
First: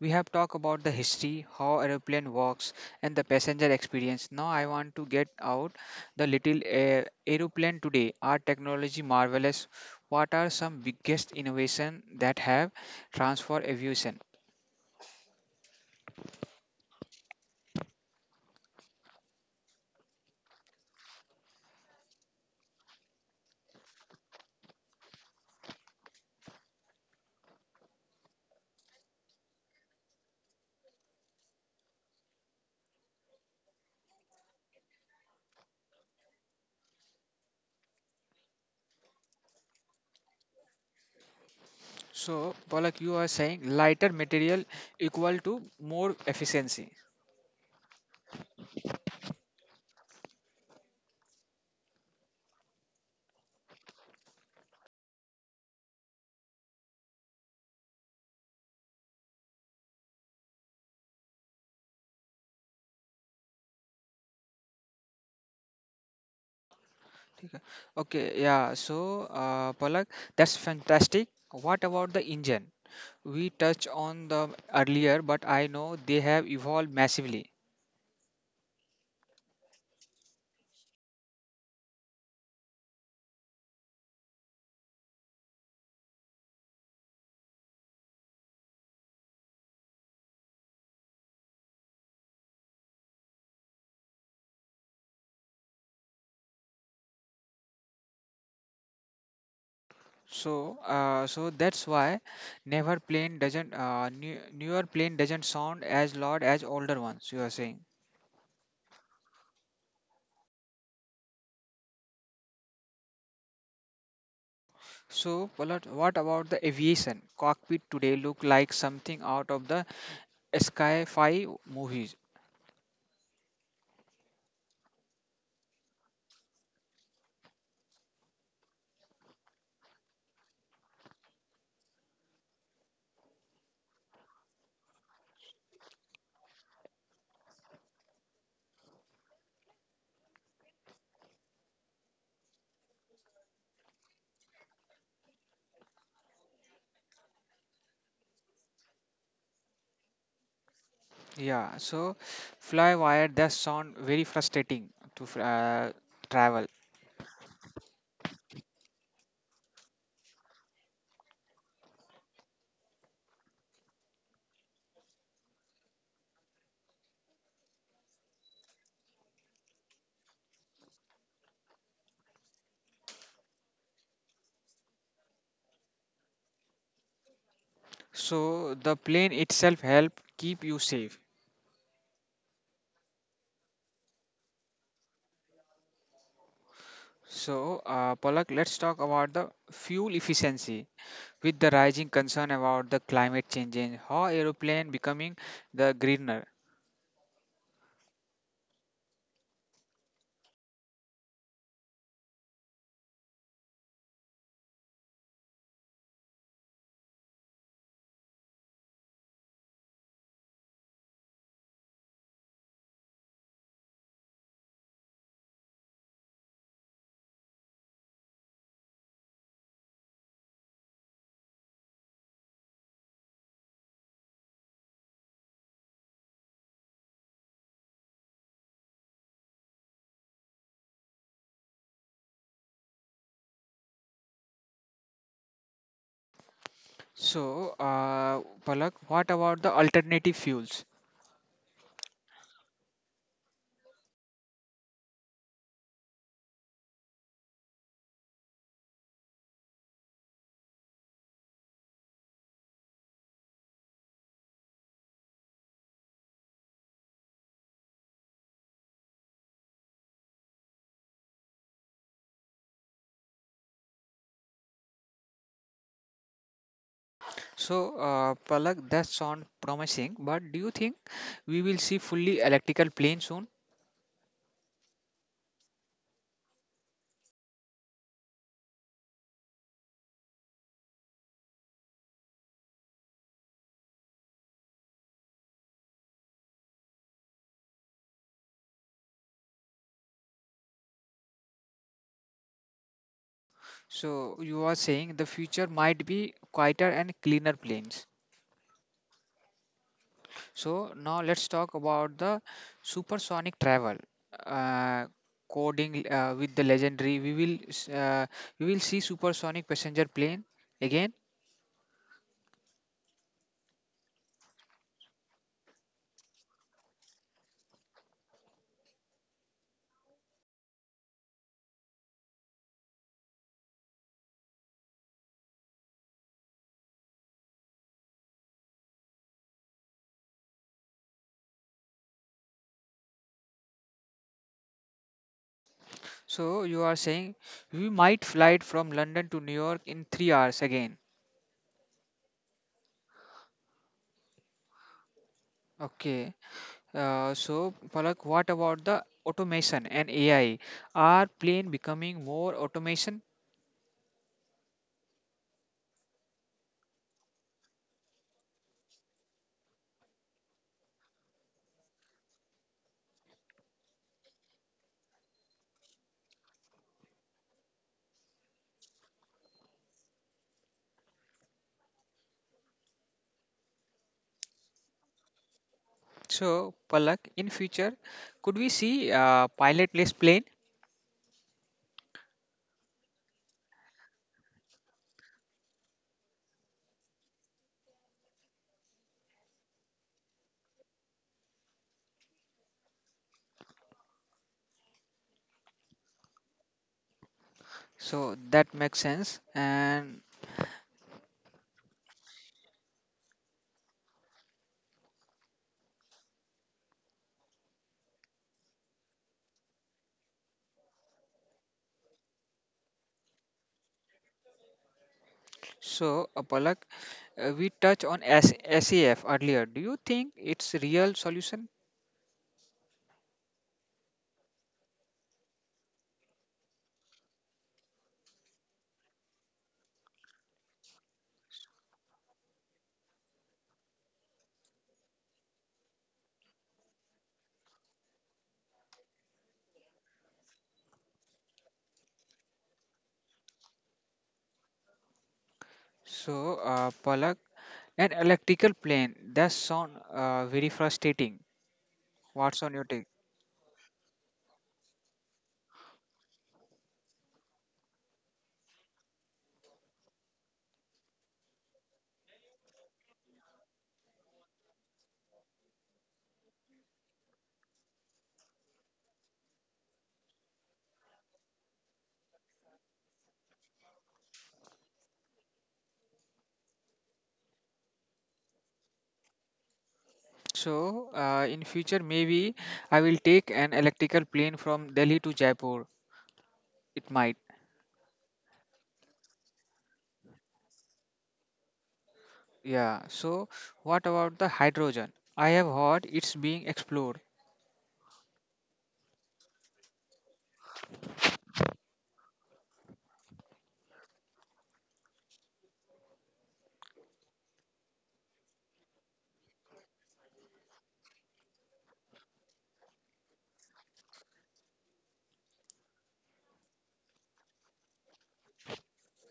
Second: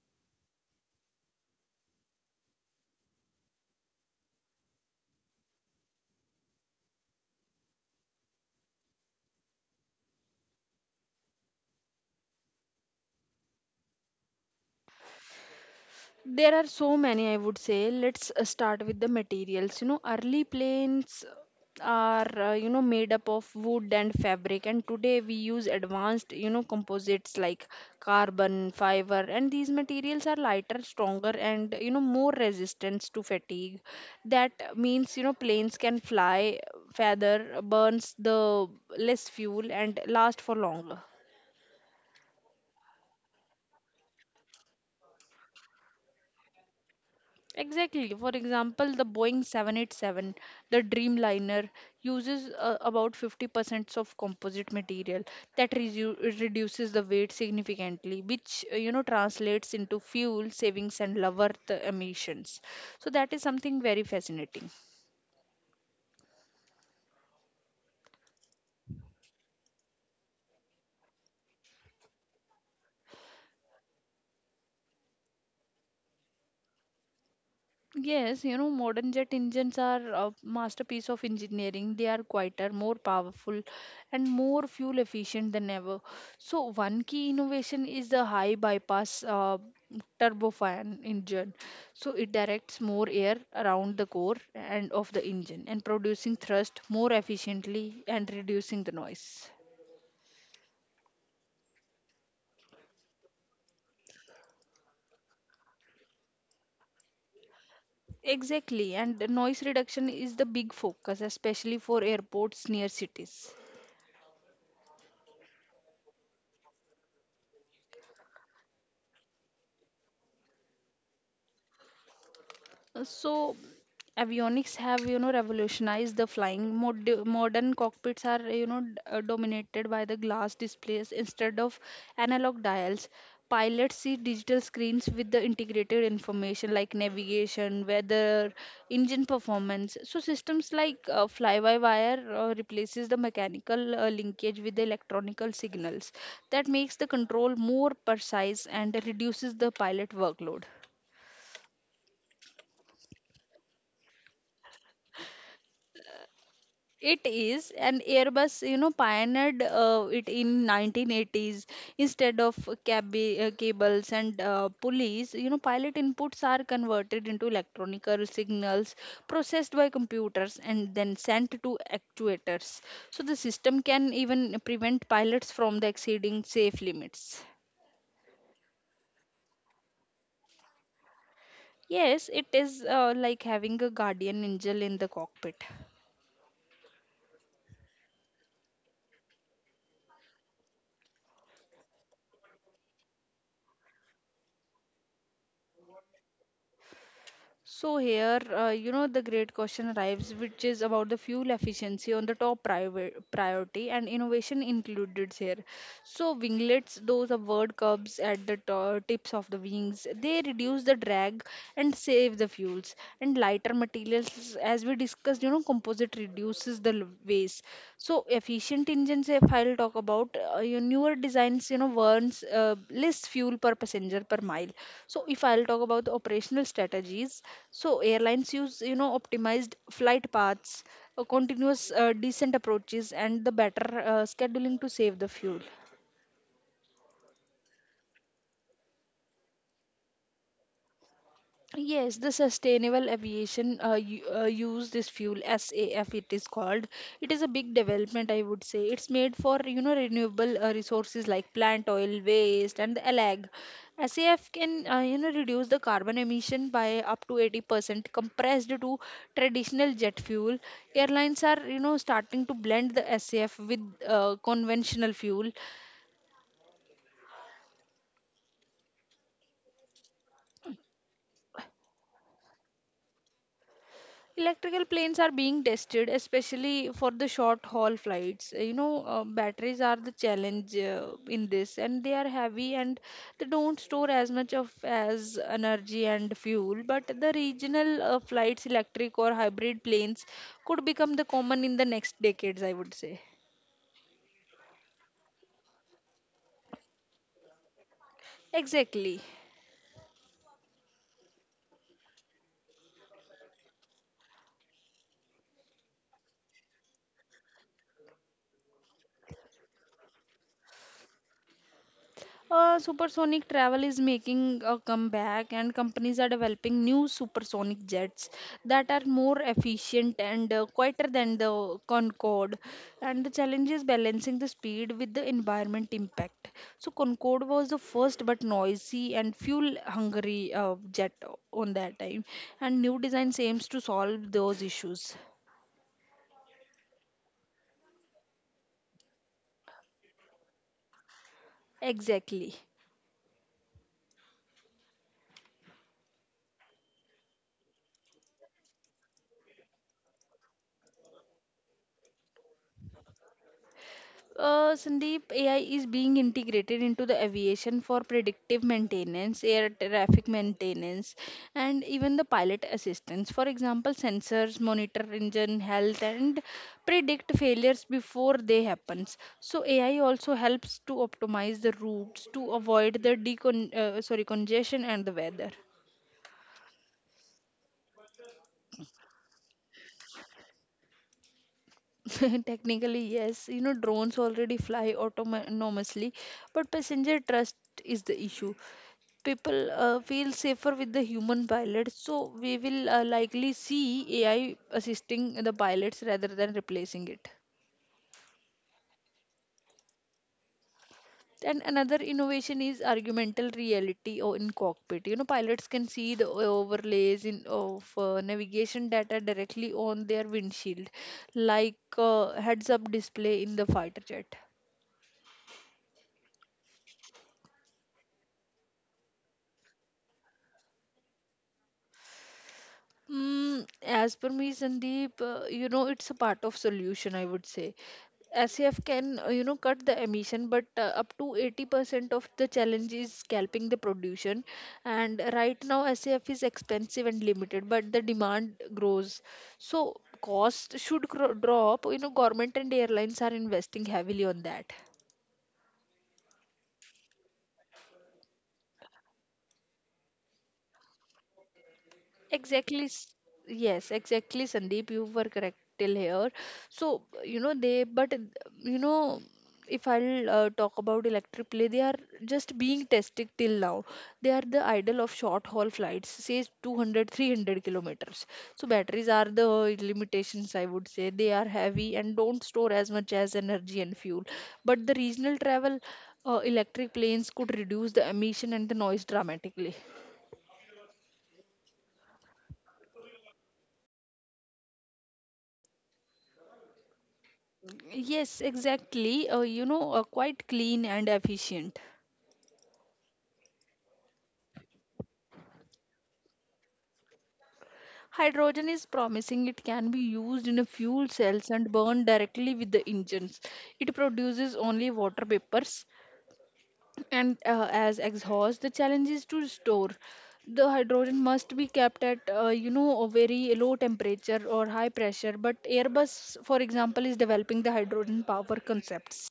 We have talked about the history, how aeroplane works, and the passenger experience. Now I want to get out the little air aeroplane today. Our technology marvelous. What are some biggest innovation that have transformed aviation? There are so many, I would say. Let's start with the materials. You know, early planes are, you know, made up of wood and fabric, and today we use advanced, you know, composites like carbon, fiber, and these materials are lighter, stronger, and, you know, more resistant to fatigue. That means, you know, planes can fly, feather, burns the less fuel, and last for longer. So, Polak, you are saying lighter material equal to more efficiency. Exactly. For example, the Boeing 787, the Dreamliner, uses about 50% of composite material that reduces the weight significantly, which you know translates into fuel savings and lower the emissions. So that is something very fascinating. ठीक है? Okay, yeah. So, Polak, that's fantastic. What about the engine? We touched on them earlier, but I know they have evolved massively. Yes, you know, modern jet engines are a masterpiece of engineering. They are quieter, more powerful, and more fuel efficient than ever. So, one key innovation is the high bypass turbofan engine. So, it directs more air around the core and of the engine and producing thrust more efficiently and reducing the noise. So that's why never plane doesn't newer plane doesn't sound as loud as older ones. You are saying. Exactly, and the noise reduction is the big focus, especially for airports near cities. So, Palat, what about the aviation cockpit today? Look like something out of the sci-fi movies. So, avionics have, you know, revolutionized the flying. Modern cockpits are, you know, dominated by the glass displays instead of analog dials. Pilots see digital screens with the integrated information like navigation, weather, engine performance. So systems like fly-by-wire replaces the mechanical linkage with the electronical signals. That makes the control more precise and reduces the pilot workload. Yeah. So, fly wire does sound very frustrating to travel. It is, and Airbus, you know, pioneered it in 1980s. Instead of cables and pulleys, you know, pilot inputs are converted into electronical signals processed by computers and then sent to actuators. So the system can even prevent pilots from the exceeding safe limits. So, the plane itself help keep you safe. Yes, it is like having a guardian angel in the cockpit. So, Palak, let's talk about the fuel efficiency with the rising concern about the climate change and how aeroplane becoming the greener. So here, you know, the great question arrives, which is about the fuel efficiency on the top priority and innovation included here. So winglets, those are word curbs at the tips of the wings. They reduce the drag and save the fuels. And lighter materials, as we discussed, you know, composite reduces the waste. So efficient engines, if I'll talk about your newer designs, you know, burns less fuel per passenger per mile. So if I'll talk about the operational strategies, so airlines use you know optimized flight paths, continuous decent approaches and the better scheduling to save the fuel. So uh, Palak, what about the alternative fuels? Yes, the sustainable aviation use this fuel SAF it is called. It is a big development, I would say. It's made for renewable resources like plant oil, waste, and the allag. SAF can reduce the carbon emission by up to 80% compressed to traditional jet fuel. Airlines are starting to blend the SAF with conventional fuel. So, Palak, that sound promising, but do you think we will see fully electrical plane soon? Electrical planes are being tested, especially for the short haul flights. Batteries are the challenge in this, and they are heavy and they don't store as much of as energy and fuel. But the regional flights, electric or hybrid planes, could become the common in the next decades, I would say. So you are saying the future might be quieter and cleaner planes. Exactly. So now let's talk about the supersonic travel. Uh, coding with the legendary, we will see supersonic passenger plane again? Supersonic travel is making a comeback, and companies are developing new supersonic jets that are more efficient and quieter than the Concorde. And the challenge is balancing the speed with the environment impact. So, Concorde was the first but noisy and fuel hungry jet on that time, and new design aims to solve those issues. So you are saying we might fly it from London to New York in 3 hours again. Exactly. Okay. So Palak, what about the automation and AI? Are plane becoming more automation? Sandeep, AI is being integrated into the aviation for predictive maintenance, air traffic maintenance, and even the pilot assistance. For example, sensors monitor engine health and predict failures before they happens. So AI also helps to optimize the routes to avoid the decon sorry congestion and the weather. So Palak, in future could we see pilotless plane? Technically, yes, drones already fly autonomously, but passenger trust is the issue. People feel safer with the human pilots, so we will likely see AI assisting the pilots rather than replacing it. So that makes sense, and And another innovation is argumental reality or in cockpit, pilots can see the overlays in of navigation data directly on their windshield, like heads up display in the fighter jet. so, Palak, we touched on SAF earlier. Do you think it's real solution? As per me, Sandeep, it's a part of solution, I would say. SAF can, cut the emission, but up to 80% of the challenge is scalping the production. And right now, SAF is expensive and limited, but the demand grows. So cost should drop. Government and airlines are investing heavily on that. So, Palak, an electrical plane. That sound very frustrating. What's on your Exactly. take? s- Yes, exactly, Sandeep. You were correct till here. So, you know, they, but, you know, if I'll talk about electric play, they are just being tested till now. They are the idol of short haul flights, says 200, 300 kilometers. So, batteries are the limitations, I would say. They are heavy and don't store as much as energy and fuel. But the regional travel, electric planes could reduce the emission and the noise dramatically. So, in future maybe I will take an electrical plane from Delhi to Jaipur. It might. Yes, exactly. Quite clean and efficient. Yeah. So, what about the hydrogen? I have heard it's being explored. Hydrogen is promising. It can be used in a fuel cells and burned directly with the engines. It produces only water vapors and as exhaust. The challenge is to store. The hydrogen must be kept at a very low temperature or high pressure. But Airbus, for example, is developing the hydrogen power concepts.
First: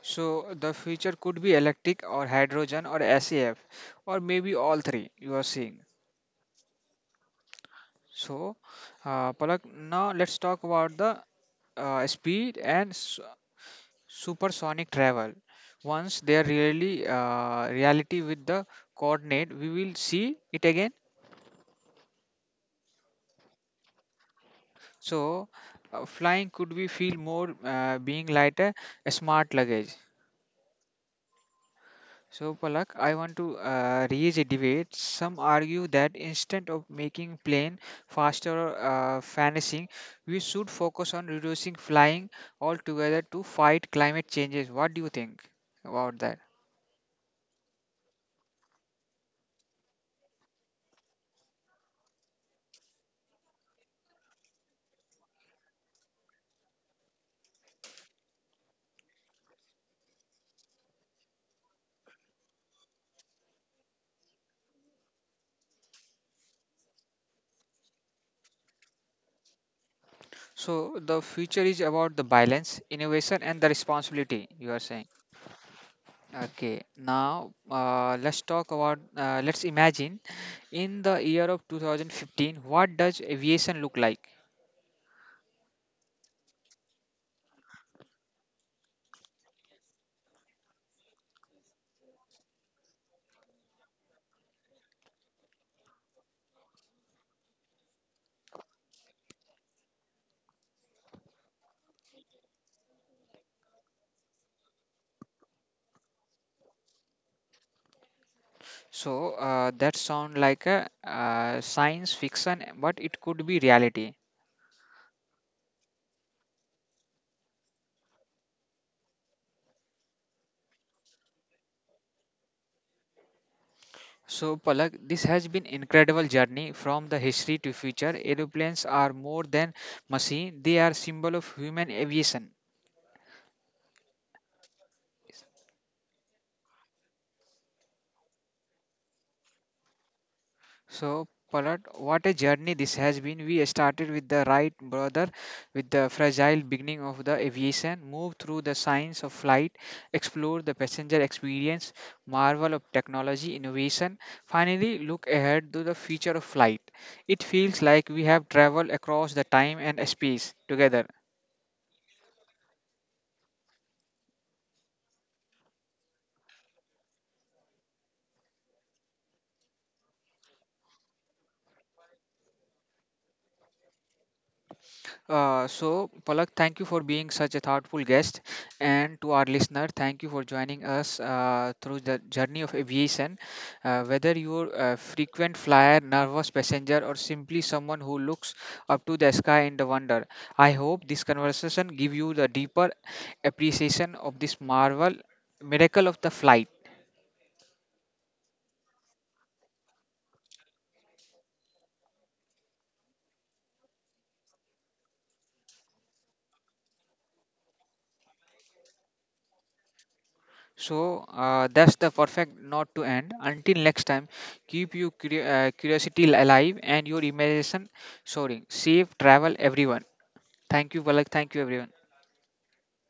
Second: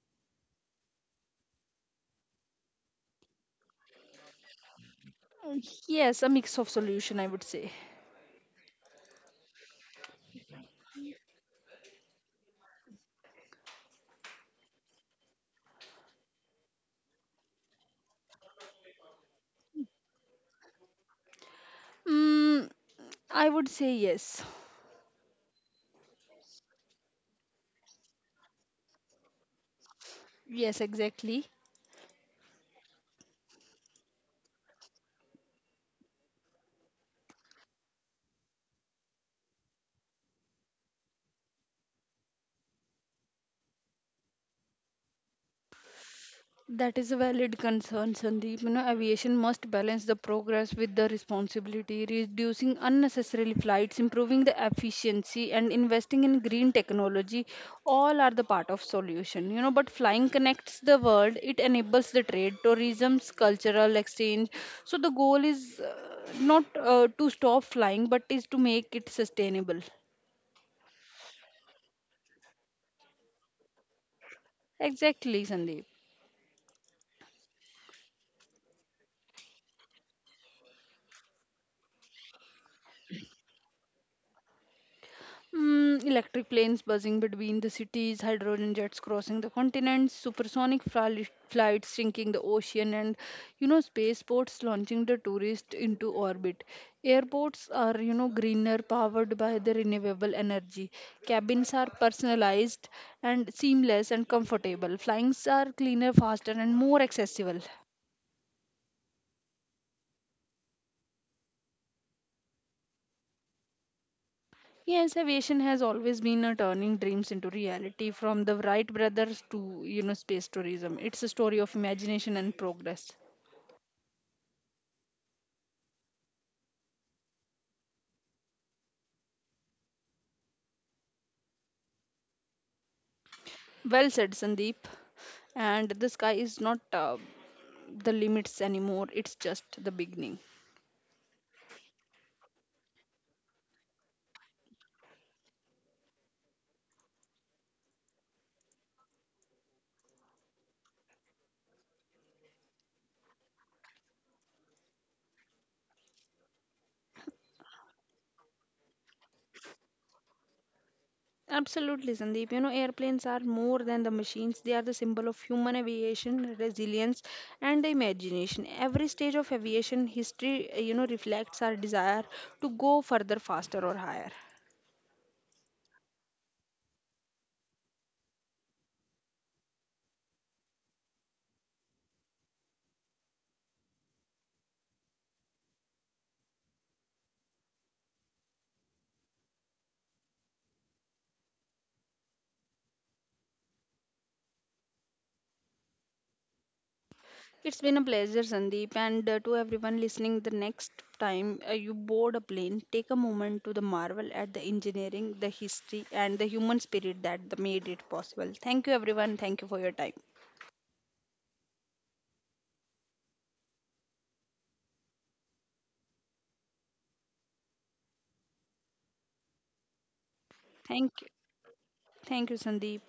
So, the future could be electric or hydrogen or SAF or maybe all three. You are seeing. Yes, a mix of solution, I would say. So, Palak, now let's talk about the speed and supersonic travel. Once they are really reality with the coordinate, we will see it again. Mm, I would say yes. So, flying could we feel more being lighter, a smart luggage. Yes, exactly. So, Palak, I want to raise a debate. Some argue that instead of making plane faster or fantasizing, we should focus on reducing flying altogether to fight climate changes. What do you think about that? That is a valid concern, Sandeep. Aviation must balance the progress with the responsibility, reducing unnecessary flights, improving the efficiency, and investing in green technology. All are the part of solution. But flying connects the world. It enables the trade, tourism's cultural exchange. So the goal is not to stop flying, but is to make it sustainable. So, the future is about the balance, innovation, and the responsibility. You are saying. Exactly, Sandeep. Okay, now let's talk about. Let's imagine in the year of 2015, what does aviation look like? Electric planes buzzing between the cities, hydrogen jets crossing the continents, supersonic flights sinking the ocean, and spaceports launching the tourist into orbit. Airports are, greener, powered by the renewable energy. Cabins are personalized and seamless and comfortable. Flyings are cleaner, faster, and more accessible. So, that sound like a science fiction, but it could be reality. Yes, aviation has always been a turning dreams into reality from the Wright brothers to, space tourism. It's a story of imagination and progress. So Palak, this has been incredible journey from the history to future. Aeroplanes are more than machine; they are symbol of human aviation. Well said, Sandeep. And the sky is not the limits anymore, it's just the beginning. So, Palat, what a journey this has been. We started with the Wright brother, with the fragile beginning of the aviation, moved through the science of flight, explored the passenger experience, marvel of technology, innovation, finally look ahead to the future of flight. It feels like we have traveled across the time and space together. Absolutely, Sandeep. Airplanes are more than the machines. They are the symbol of human aviation, resilience, and the imagination. Every stage of aviation history, reflects our desire to go further, faster, or higher. So, Palak, thank you for being such a thoughtful guest. And to our listener, thank you for joining us through the journey of aviation. Whether you're a frequent flyer, nervous passenger, or simply someone who looks up to the sky in the wonder, I hope this conversation give you the deeper appreciation of this marvel miracle of the flight. It's been a pleasure, Sandeep, and to everyone listening. The next time you board a plane, take a moment to the marvel at the engineering, the history, and the human spirit that the made it possible. Thank you, everyone. Thank you for your time. So, that's the perfect note to end. Until next time, keep your curiosity alive and your imagination soaring. Safe travel, everyone. Thank you, Thank Valak. you. Thank you, everyone. Thank you, Sandeep.